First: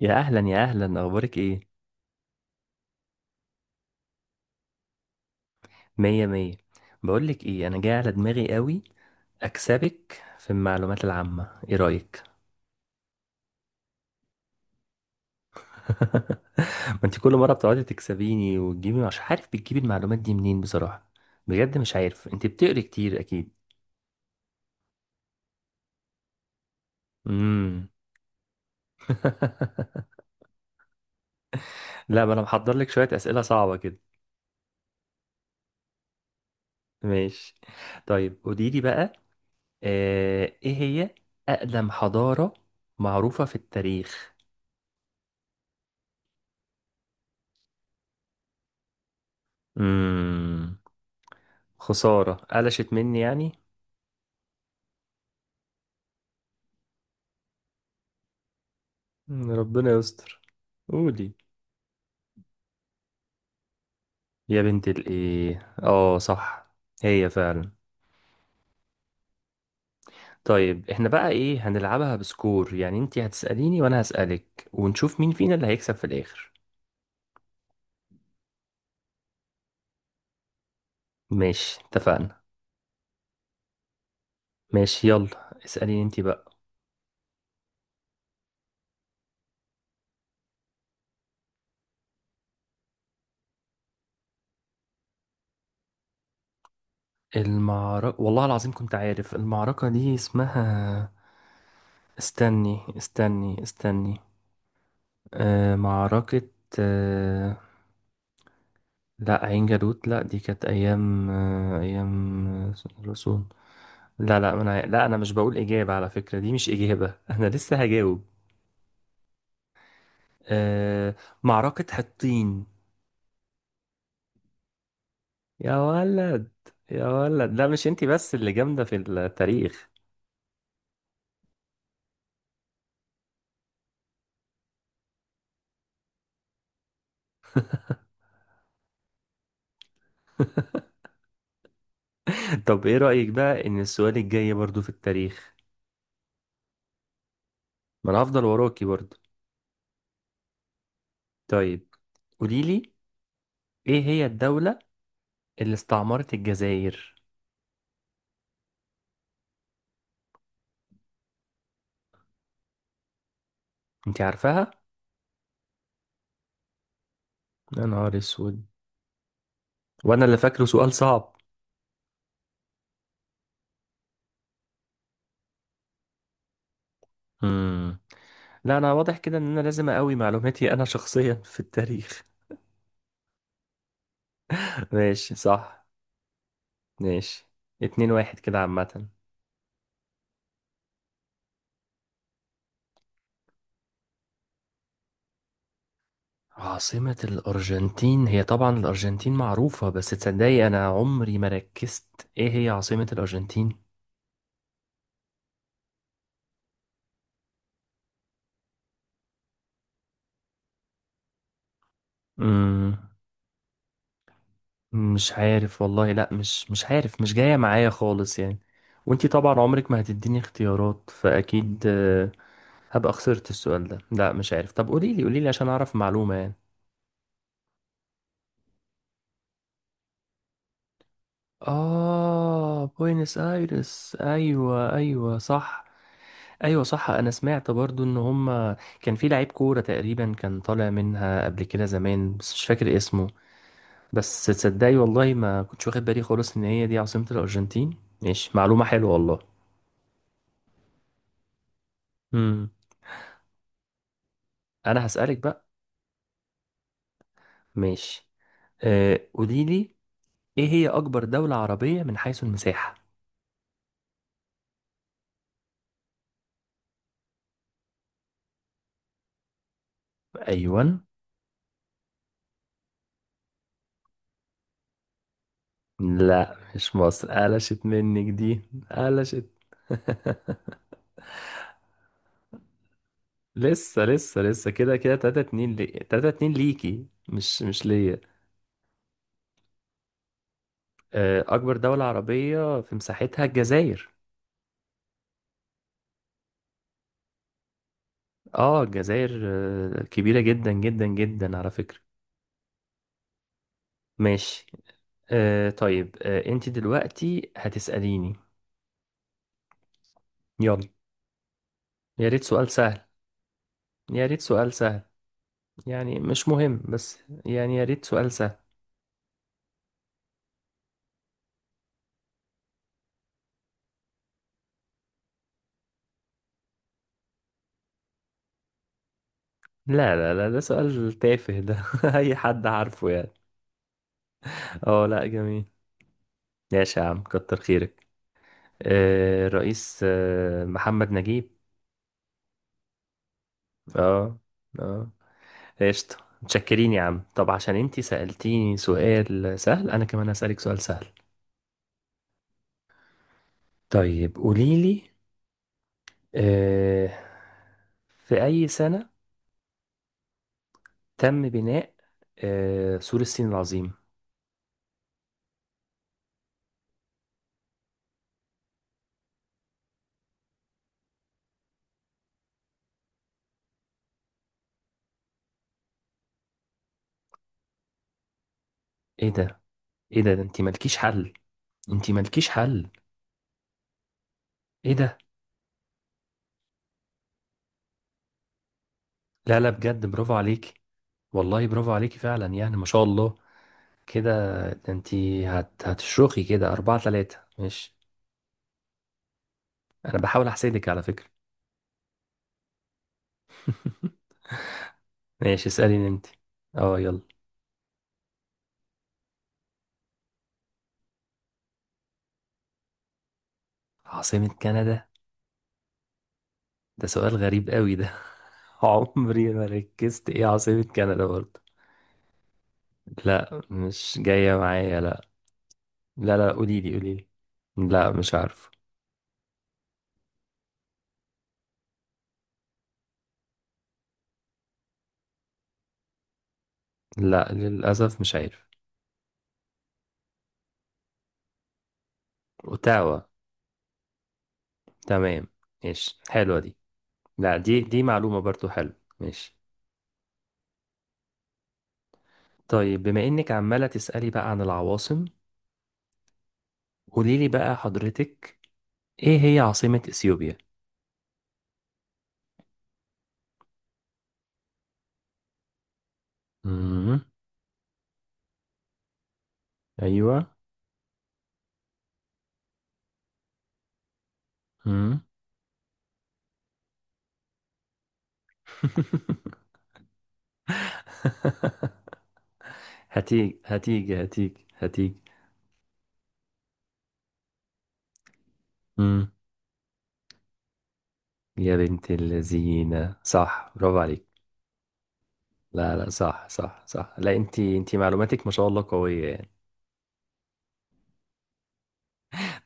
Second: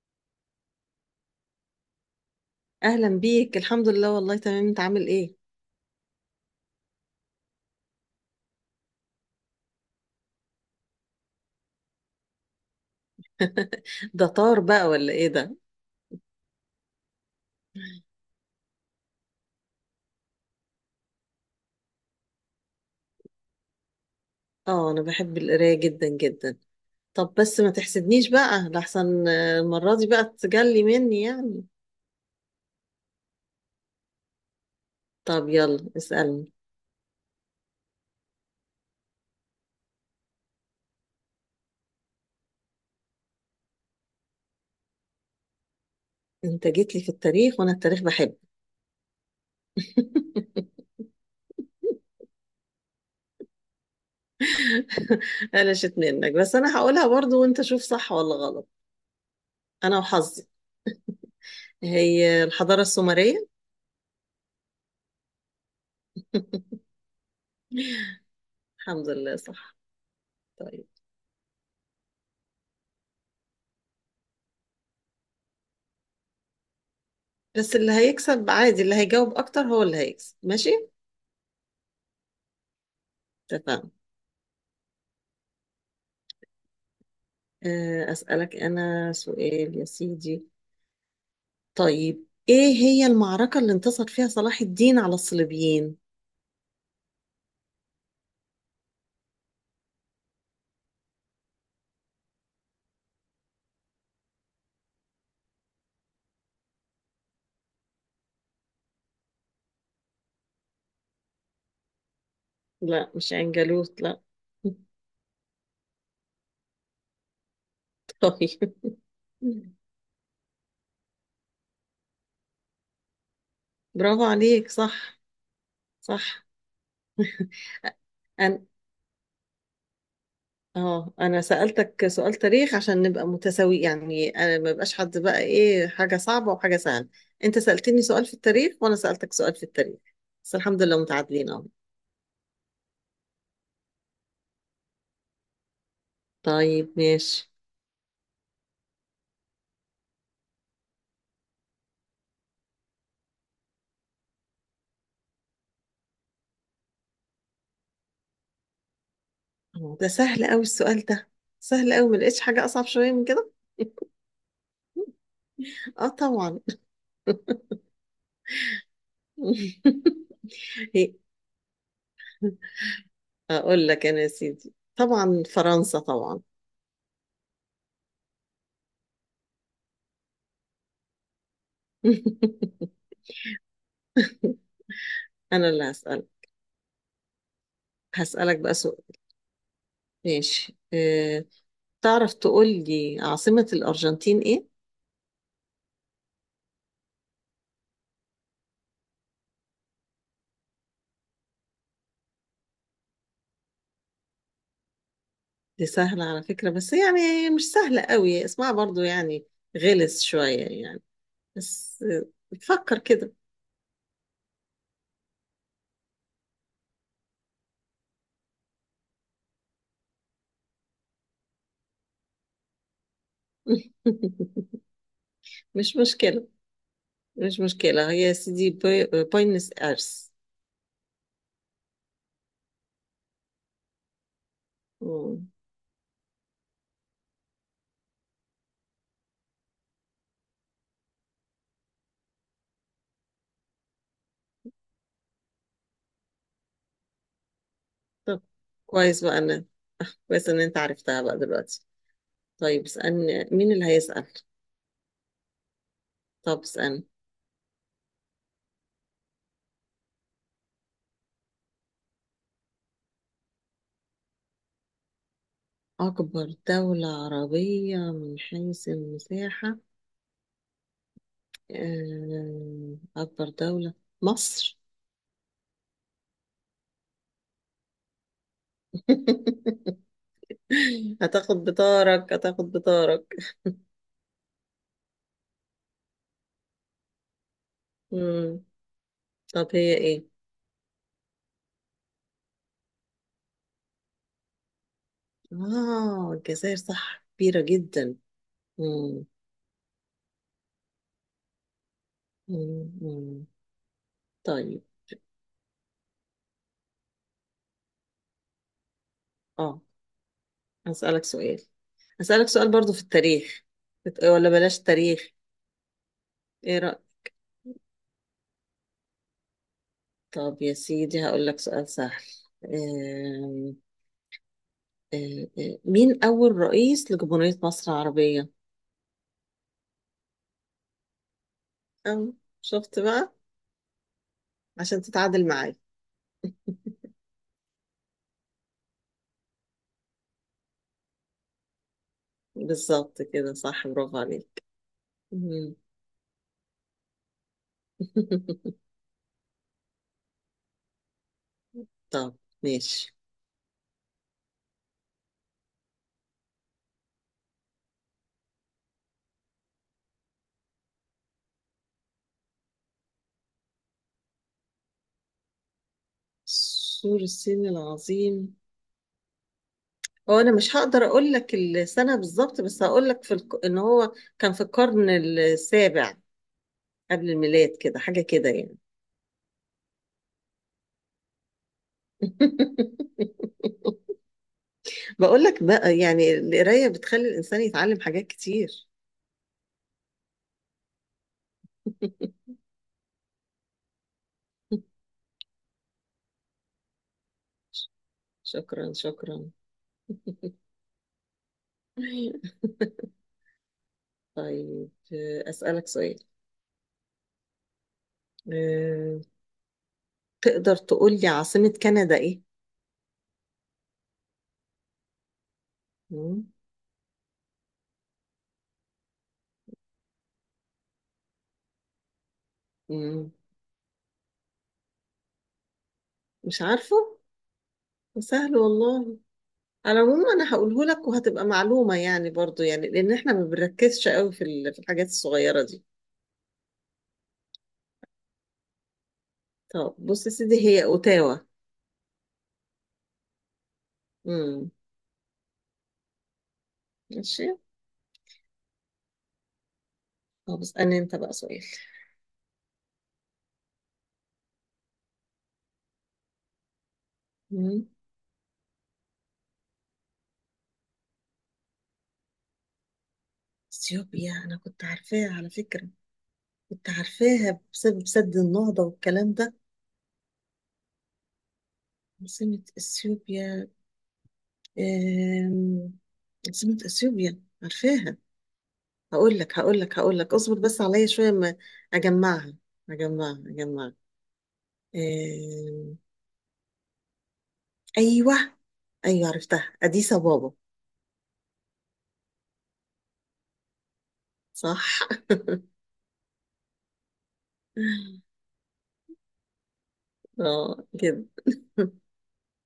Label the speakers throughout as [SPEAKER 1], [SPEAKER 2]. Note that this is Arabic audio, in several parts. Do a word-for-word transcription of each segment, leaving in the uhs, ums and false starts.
[SPEAKER 1] يا اهلا يا اهلا، اخبارك ايه؟
[SPEAKER 2] اهلا بيك، الحمد لله والله تمام، انت عامل ايه؟
[SPEAKER 1] مية مية. بقولك ايه، انا جاي على دماغي قوي اكسبك في المعلومات العامة، ايه رأيك؟
[SPEAKER 2] ده طار بقى ولا ايه ده؟
[SPEAKER 1] ما انت كل مرة بتقعدي تكسبيني وتجيبي، مش عارف بتجيبي المعلومات دي منين بصراحة. بجد مش عارف، انت بتقري كتير اكيد.
[SPEAKER 2] اه انا بحب القرايه جدا جدا. طب بس ما
[SPEAKER 1] امم
[SPEAKER 2] تحسدنيش بقى لحسن، آه، المره دي بقى تجلي مني يعني.
[SPEAKER 1] لا، ما انا محضر لك شوية اسئلة صعبة كده.
[SPEAKER 2] طب يلا اسالني.
[SPEAKER 1] ماشي. طيب قوليلي بقى، آه، ايه هي اقدم حضارة معروفة في التاريخ.
[SPEAKER 2] انت جيت لي في التاريخ وانا التاريخ بحب.
[SPEAKER 1] امم خسارة قلشت مني يعني.
[SPEAKER 2] قلشت منك بس انا هقولها برضو، وانت شوف صح ولا غلط.
[SPEAKER 1] مم، ربنا
[SPEAKER 2] انا
[SPEAKER 1] يستر.
[SPEAKER 2] وحظي.
[SPEAKER 1] قولي.
[SPEAKER 2] هي الحضاره السومريه.
[SPEAKER 1] يا بنت الايه اه صح. هي فعلا.
[SPEAKER 2] الحمد لله صح. طيب،
[SPEAKER 1] طيب احنا بقى ايه هنلعبها بسكور، يعني انتي هتسأليني وانا هسألك ونشوف مين فينا اللي هيكسب في الاخر.
[SPEAKER 2] بس اللي هيكسب عادي اللي هيجاوب اكتر هو اللي هيكسب، ماشي؟
[SPEAKER 1] ماشي اتفقنا.
[SPEAKER 2] اتفقنا.
[SPEAKER 1] ماشي يلا، اسأليني انتي بقى.
[SPEAKER 2] آه، أسألك أنا سؤال يا سيدي. طيب إيه هي المعركة اللي انتصر فيها صلاح الدين على الصليبيين؟
[SPEAKER 1] المعركة والله العظيم كنت عارف المعركة دي اسمها. استني استني استني، آه معركة، آه، لا عين جالوت، لا دي كانت ايام آه، ايام آه،
[SPEAKER 2] لا مش
[SPEAKER 1] الرسول.
[SPEAKER 2] عنجالوت، لا.
[SPEAKER 1] لا لا، انا لا انا مش بقول اجابه، على فكره دي مش اجابه. انا لسه هجاوب.
[SPEAKER 2] طيب،
[SPEAKER 1] أه معركه حطين.
[SPEAKER 2] برافو عليك، صح.
[SPEAKER 1] يا
[SPEAKER 2] صح.
[SPEAKER 1] ولد، يا ولد، لا مش انتي بس اللي
[SPEAKER 2] أنا
[SPEAKER 1] جامده في التاريخ.
[SPEAKER 2] اه أنا سألتك سؤال تاريخ عشان نبقى متساوي يعني، أنا ما بقاش حد بقى إيه حاجة صعبة وحاجة سهلة. أنت سألتني سؤال في التاريخ وأنا سألتك سؤال في التاريخ. بس الحمد لله متعادلين أهو.
[SPEAKER 1] طب ايه رايك بقى ان السؤال الجاي برضو في التاريخ؟
[SPEAKER 2] طيب ماشي.
[SPEAKER 1] ما انا هفضل وراكي برضو. طيب قولي لي، ايه هي الدوله اللي استعمرت الجزائر؟
[SPEAKER 2] أوه، ده سهل قوي السؤال ده. سهل قوي، ما لقيتش حاجة أصعب شوية من كده.
[SPEAKER 1] انتي عارفاها؟
[SPEAKER 2] اه طبعا.
[SPEAKER 1] يا نهار اسود، وانا اللي فاكره سؤال
[SPEAKER 2] هي-
[SPEAKER 1] صعب.
[SPEAKER 2] أقول لك أنا يا سيدي، طبعا فرنسا طبعا.
[SPEAKER 1] مم. لا انا واضح كده ان انا لازم اقوي معلوماتي انا شخصيا في التاريخ. ماشي
[SPEAKER 2] أنا اللي
[SPEAKER 1] صح.
[SPEAKER 2] هسألك.
[SPEAKER 1] ماشي، اتنين واحد كده
[SPEAKER 2] هسألك بقى سؤال.
[SPEAKER 1] عامة.
[SPEAKER 2] ماشي أه. تعرف تقول لي عاصمة الأرجنتين إيه؟
[SPEAKER 1] عاصمة الأرجنتين هي طبعا، الأرجنتين معروفة، بس تصدقي أنا عمري ما ركزت إيه هي عاصمة الأرجنتين؟
[SPEAKER 2] دي سهلة على فكرة، بس يعني هي مش سهلة قوي اسمها برضو يعني، غلس شوية يعني. بس آه،
[SPEAKER 1] مم.
[SPEAKER 2] فكر كده.
[SPEAKER 1] مش عارف والله، لأ مش مش عارف، مش جاية معايا خالص يعني. وانتي طبعا عمرك ما هتديني اختيارات، فأكيد آه، هبقى خسرت السؤال ده. لأ مش عارف، طب قوليلي قوليلي عشان أعرف
[SPEAKER 2] مش
[SPEAKER 1] معلومة
[SPEAKER 2] مشكلة،
[SPEAKER 1] يعني.
[SPEAKER 2] مش مشكلة. هي سيدي بوي... بوينس ايرس.
[SPEAKER 1] آه بوينس آيرس، أيوة أيوة
[SPEAKER 2] مم.
[SPEAKER 1] صح. أيوة صح، أنا سمعت برضو إن هما كان في لعيب كورة تقريبا كان طالع منها قبل كده زمان بس مش فاكر اسمه. بس تصدقي والله ما كنتش واخد بالي خالص إن هي دي عاصمة الأرجنتين.
[SPEAKER 2] طب،
[SPEAKER 1] ماشي معلومة حلوة
[SPEAKER 2] كويس
[SPEAKER 1] والله.
[SPEAKER 2] بقى انا كويس ان انت عرفتها بقى دلوقتي.
[SPEAKER 1] مم.
[SPEAKER 2] طيب اسألني، مين اللي هيسأل؟
[SPEAKER 1] أنا هسألك بقى.
[SPEAKER 2] طب اسألني.
[SPEAKER 1] ماشي، آه قوليلي، إيه هي أكبر دولة عربية من حيث المساحة؟
[SPEAKER 2] أكبر دولة عربية من حيث المساحة،
[SPEAKER 1] أيوة.
[SPEAKER 2] آه، أكبر دولة، مصر.
[SPEAKER 1] لا مش مصر، قلشت منك دي، قلشت.
[SPEAKER 2] هتاخد بطارك، هتاخد بطارك.
[SPEAKER 1] لسه لسه لسه، كده كده تلاتة اتنين لي، تلاتة اتنين ليكي، مش مش ليا.
[SPEAKER 2] مم. طب هي ايه؟
[SPEAKER 1] آه، اكبر دولة عربية في مساحتها الجزائر.
[SPEAKER 2] اه الجزائر، صح، كبيرة جدا.
[SPEAKER 1] اه
[SPEAKER 2] مم.
[SPEAKER 1] الجزائر، آه، كبيرة جدا جدا جدا على فكرة.
[SPEAKER 2] مم. مم.
[SPEAKER 1] ماشي.
[SPEAKER 2] طيب،
[SPEAKER 1] آه، طيب، آه، انت دلوقتي هتسأليني.
[SPEAKER 2] اه
[SPEAKER 1] يلا.
[SPEAKER 2] هسألك سؤال.
[SPEAKER 1] يا ريت
[SPEAKER 2] هسألك
[SPEAKER 1] سؤال
[SPEAKER 2] سؤال برضو
[SPEAKER 1] سهل.
[SPEAKER 2] في التاريخ. بت-
[SPEAKER 1] يا ريت
[SPEAKER 2] ولا
[SPEAKER 1] سؤال
[SPEAKER 2] بلاش
[SPEAKER 1] سهل
[SPEAKER 2] تاريخ،
[SPEAKER 1] يعني، مش
[SPEAKER 2] ايه
[SPEAKER 1] مهم
[SPEAKER 2] رأيك؟
[SPEAKER 1] بس يعني يا ريت سؤال سهل.
[SPEAKER 2] طب يا سيدي هقول لك سؤال سهل. آم، آم، آم، مين أول رئيس لجمهورية مصر العربية؟
[SPEAKER 1] لا لا لا، ده سؤال تافه ده.
[SPEAKER 2] أم،
[SPEAKER 1] اي حد
[SPEAKER 2] شفت
[SPEAKER 1] عارفه يعني.
[SPEAKER 2] بقى؟ عشان
[SPEAKER 1] اه لا
[SPEAKER 2] تتعادل
[SPEAKER 1] جميل،
[SPEAKER 2] معايا.
[SPEAKER 1] ماشي يا عم كتر خيرك. آه، الرئيس آه، محمد نجيب.
[SPEAKER 2] بالظبط كده، صح، برافو
[SPEAKER 1] اه.
[SPEAKER 2] عليك.
[SPEAKER 1] اه.
[SPEAKER 2] مم.
[SPEAKER 1] قشطة. متشكرين يا عم، طب عشان انتي سألتيني سؤال سهل انا كمان هسألك سؤال سهل.
[SPEAKER 2] طب ماشي.
[SPEAKER 1] طيب قوليلي، آه، في أي سنة تم بناء آه، سور الصين العظيم؟
[SPEAKER 2] سور الصين العظيم، هو انا مش هقدر اقول لك السنه بالظبط، بس هقول لك في الك... ان هو كان في القرن السابع قبل الميلاد، كده حاجة كده يعني.
[SPEAKER 1] ايه ده، ايه ده، ده انتي مالكيش حل، انتي مالكيش حل. ايه ده.
[SPEAKER 2] بقول لك بقى يعني القراية بتخلي الإنسان يتعلم حاجات كتير.
[SPEAKER 1] لا لا بجد، برافو عليكي، والله برافو عليكي فعلا يعني ما شاء الله. كده، ده انتي هت... هتشرخي كده أربعة تلاتة ماشي.
[SPEAKER 2] شكرا شكرا.
[SPEAKER 1] انا بحاول احسدك على فكرة.
[SPEAKER 2] طيب آه،
[SPEAKER 1] ماشي،
[SPEAKER 2] أسألك
[SPEAKER 1] اسأليني
[SPEAKER 2] سؤال.
[SPEAKER 1] انت. اه يلا.
[SPEAKER 2] آه، تقدر تقول لي عاصمة كندا إيه؟
[SPEAKER 1] عاصمة كندا؟
[SPEAKER 2] مم،
[SPEAKER 1] ده سؤال غريب قوي ده. عمري ما ركزت ايه عاصمة كندا برضه.
[SPEAKER 2] مم،
[SPEAKER 1] لا مش جاية معايا، لا لا لا،
[SPEAKER 2] مش
[SPEAKER 1] قولي لي
[SPEAKER 2] عارفة.
[SPEAKER 1] قولي لي. لا مش
[SPEAKER 2] سهل
[SPEAKER 1] عارف.
[SPEAKER 2] والله. على العموم أنا هقوله لك وهتبقى معلومة يعني برضو يعني، لأن إحنا ما بنركزش قوي في ال- في الحاجات الصغيرة دي.
[SPEAKER 1] لا للأسف مش عارف.
[SPEAKER 2] طب بص يا سيدي، هي أوتاوا.
[SPEAKER 1] اوتاوا.
[SPEAKER 2] مم،
[SPEAKER 1] تمام، ماشي حلوة دي.
[SPEAKER 2] ماشي.
[SPEAKER 1] لا دي دي معلومة برضه حلوة. ماشي.
[SPEAKER 2] طب اسألني انت بقى سؤال.
[SPEAKER 1] طيب، بما انك عمالة تسألي بقى عن العواصم، قولي لي بقى
[SPEAKER 2] مم.
[SPEAKER 1] حضرتك، ايه هي عاصمة اثيوبيا؟
[SPEAKER 2] اثيوبيا انا كنت عارفاها على فكرة، كنت
[SPEAKER 1] امم
[SPEAKER 2] عارفاها بسبب سد النهضة والكلام ده.
[SPEAKER 1] ايوه.
[SPEAKER 2] عاصمة اثيوبيا،
[SPEAKER 1] مم.
[SPEAKER 2] آم، عاصمة اثيوبيا عارفاها. هقول لك هقول لك هقول لك، اصبر بس عليا شوية ما اجمعها، اجمعها
[SPEAKER 1] هتيجي
[SPEAKER 2] اجمعها.
[SPEAKER 1] هتيجي هتيجي هتيجي.
[SPEAKER 2] آم، ايوه، ايوه
[SPEAKER 1] مم.
[SPEAKER 2] عرفتها، اديس بابا.
[SPEAKER 1] يا بنت اللذينة، صح برافو عليك.
[SPEAKER 2] صح.
[SPEAKER 1] لا لا صح صح صح، لا انت انت معلوماتك ما شاء الله قوية يعني.
[SPEAKER 2] اه كده.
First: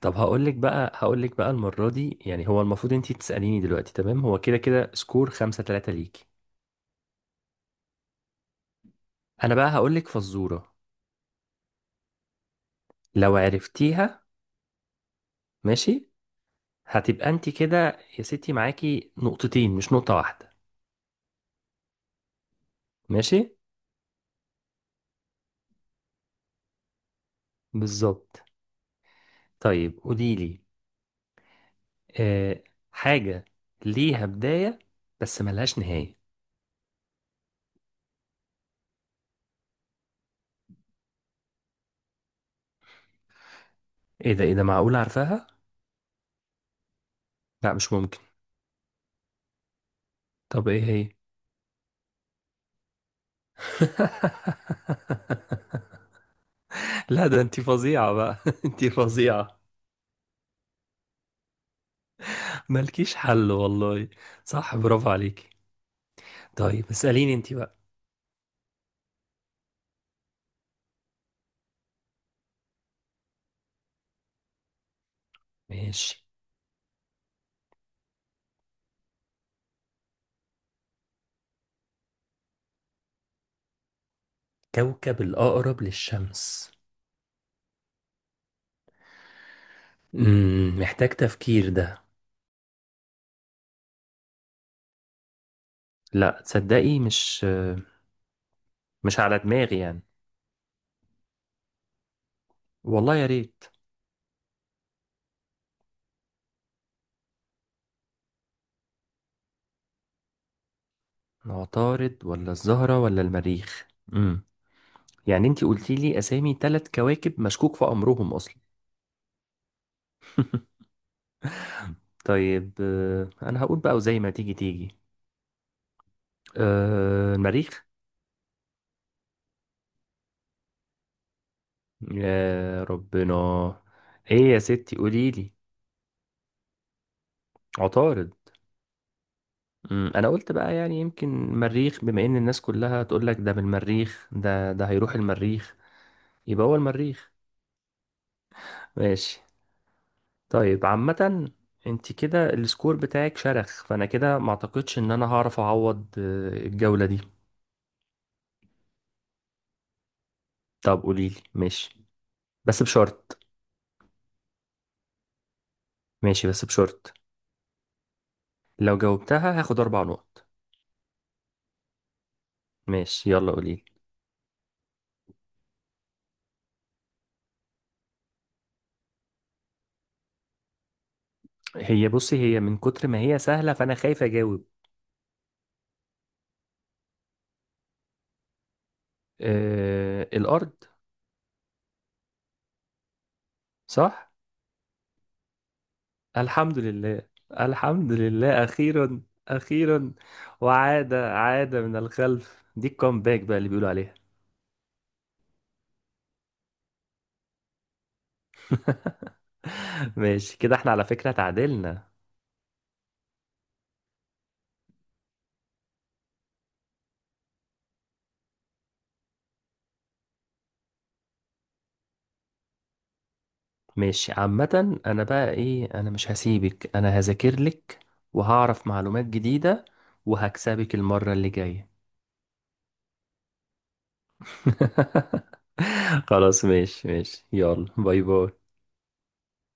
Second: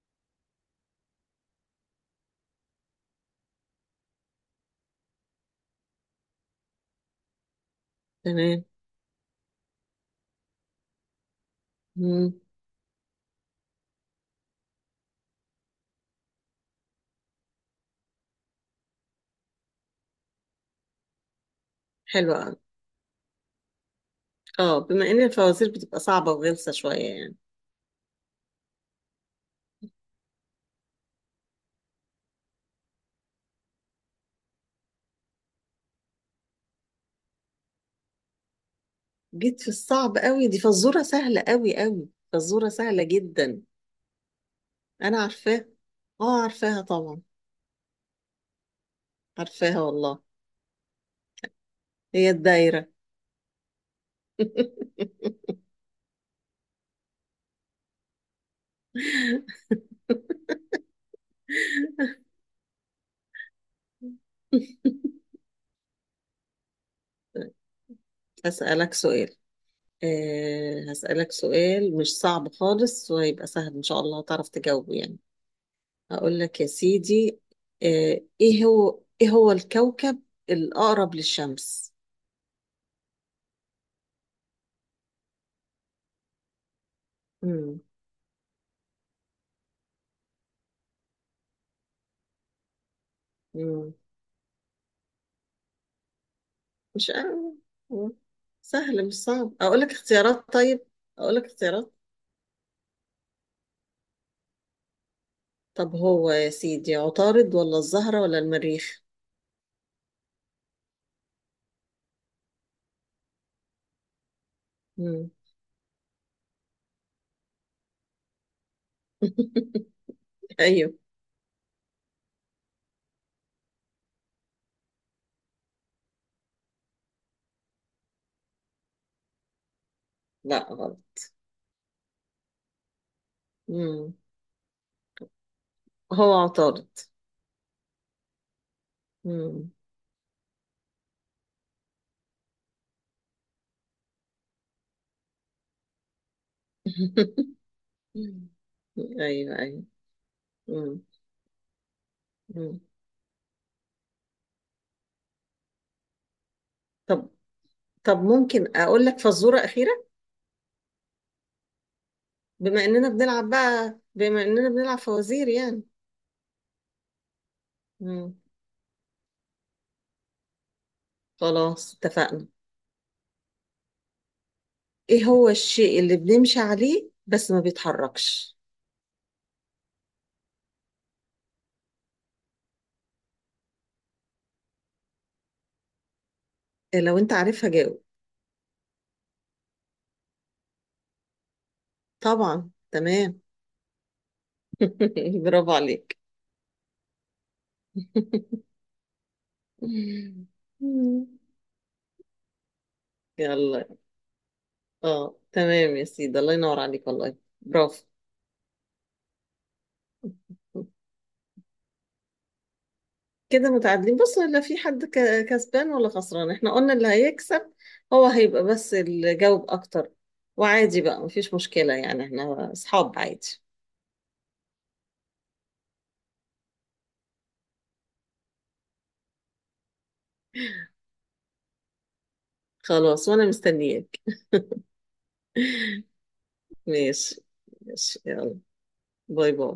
[SPEAKER 1] طب هقول لك بقى، هقول لك بقى، المرة دي يعني هو المفروض انت تسأليني دلوقتي، تمام، هو كده كده سكور خمسة تلاتة ليكي.
[SPEAKER 2] تمام.
[SPEAKER 1] انا بقى هقول لك فزورة،
[SPEAKER 2] مم.
[SPEAKER 1] لو عرفتيها، ماشي، هتبقى انت كده يا ستي معاكي نقطتين مش نقطة واحدة.
[SPEAKER 2] حلوة أوي.
[SPEAKER 1] ماشي.
[SPEAKER 2] اه بما ان الفوازير بتبقى صعبة وغلسة شوية يعني.
[SPEAKER 1] بالظبط. طيب قولي لي، آه، حاجة ليها بداية بس ملهاش نهاية.
[SPEAKER 2] جيت في الصعب قوي، دي فزورة سهلة قوي قوي، فزورة سهلة جدا.
[SPEAKER 1] ايه ده، ايه ده، معقول
[SPEAKER 2] انا
[SPEAKER 1] عارفاها؟
[SPEAKER 2] عارفاها، اه عارفاها طبعا،
[SPEAKER 1] لا مش ممكن.
[SPEAKER 2] عارفاها والله.
[SPEAKER 1] طب ايه هي؟
[SPEAKER 2] هي الدايرة.
[SPEAKER 1] لا ده انتي فظيعة بقى، انتي فظيعة، مالكيش حل والله. صح برافو عليكي. طيب اسأليني انتي بقى.
[SPEAKER 2] هسألك سؤال. أه هسألك سؤال مش صعب خالص، وهيبقى سهل إن شاء الله هتعرف تجاوبه يعني.
[SPEAKER 1] ماشي.
[SPEAKER 2] هقول لك يا سيدي، أه إيه هو إيه هو الكوكب الأقرب للشمس؟
[SPEAKER 1] كوكب الأقرب للشمس؟
[SPEAKER 2] مم.
[SPEAKER 1] امم محتاج تفكير ده.
[SPEAKER 2] مم.
[SPEAKER 1] لا تصدقي
[SPEAKER 2] مش
[SPEAKER 1] مش
[SPEAKER 2] قوي سهل، مش
[SPEAKER 1] مش على
[SPEAKER 2] صعب.
[SPEAKER 1] دماغي
[SPEAKER 2] اقول لك
[SPEAKER 1] يعني.
[SPEAKER 2] اختيارات؟ طيب اقول لك اختيارات.
[SPEAKER 1] والله يا ريت.
[SPEAKER 2] طب هو يا سيدي عطارد ولا الزهرة ولا المريخ؟
[SPEAKER 1] عطارد ولا الزهرة ولا المريخ؟ امم
[SPEAKER 2] مم.
[SPEAKER 1] يعني انتي قلتي لي اسامي ثلاث كواكب مشكوك في امرهم اصلا.
[SPEAKER 2] ايوه.
[SPEAKER 1] طيب، آه، انا هقول بقى وزي ما تيجي تيجي. أه المريخ.
[SPEAKER 2] لا غلط.
[SPEAKER 1] يا ربنا،
[SPEAKER 2] مم.
[SPEAKER 1] ايه يا ستي قولي لي.
[SPEAKER 2] هو عطارد.
[SPEAKER 1] عطارد.
[SPEAKER 2] مم.
[SPEAKER 1] مم، انا قلت بقى يعني يمكن المريخ، بما ان الناس كلها تقول لك ده بالمريخ ده، ده هيروح المريخ، يبقى هو المريخ. ماشي.
[SPEAKER 2] ايوه ايوه.
[SPEAKER 1] طيب
[SPEAKER 2] مم.
[SPEAKER 1] عامة، انت كده
[SPEAKER 2] مم.
[SPEAKER 1] السكور بتاعك شرخ، فانا كده ما اعتقدش ان انا هعرف اعوض آه، الجولة دي.
[SPEAKER 2] طب، طب ممكن اقول لك فزورة أخيرة؟
[SPEAKER 1] طب قولي لي ماشي، بس
[SPEAKER 2] بما اننا
[SPEAKER 1] بشرط،
[SPEAKER 2] بنلعب بقى بما اننا بنلعب فوازير يعني.
[SPEAKER 1] ماشي بس بشرط،
[SPEAKER 2] مم.
[SPEAKER 1] لو جاوبتها هاخد أربع نقط.
[SPEAKER 2] خلاص اتفقنا.
[SPEAKER 1] ماشي يلا قوليلي.
[SPEAKER 2] ايه هو الشيء اللي بنمشي عليه بس ما بيتحركش؟
[SPEAKER 1] هي بصي، هي من كتر ما هي سهلة فأنا خايف أجاوب.
[SPEAKER 2] لو انت عارفها جاوب.
[SPEAKER 1] آه الأرض.
[SPEAKER 2] طبعا تمام.
[SPEAKER 1] صح؟
[SPEAKER 2] برافو عليك.
[SPEAKER 1] الحمد لله، الحمد لله أخيرا، أخيرا. وعادة عادة من الخلف دي الكومباك بقى اللي بيقولوا
[SPEAKER 2] يلا،
[SPEAKER 1] عليها.
[SPEAKER 2] اه تمام يا سيدي، الله ينور عليك والله، برافو.
[SPEAKER 1] ماشي كده احنا على فكرة تعادلنا.
[SPEAKER 2] كده متعادلين، بص لا في حد ك- كسبان ولا خسران، احنا قلنا اللي هيكسب هو هيبقى بس اللي جاوب اكتر، وعادي بقى مفيش مشكلة يعني، احنا اصحاب عادي.
[SPEAKER 1] ماشي عامة، أنا بقى إيه، أنا مش هسيبك، أنا هذاكر لك وهعرف معلومات جديدة وهكسبك المرة اللي جاية.
[SPEAKER 2] خلاص وانا مستنياك.
[SPEAKER 1] خلاص ماشي
[SPEAKER 2] ماشي،
[SPEAKER 1] ماشي يلا،
[SPEAKER 2] ماشي
[SPEAKER 1] باي
[SPEAKER 2] يلا.
[SPEAKER 1] باي.
[SPEAKER 2] باي باي.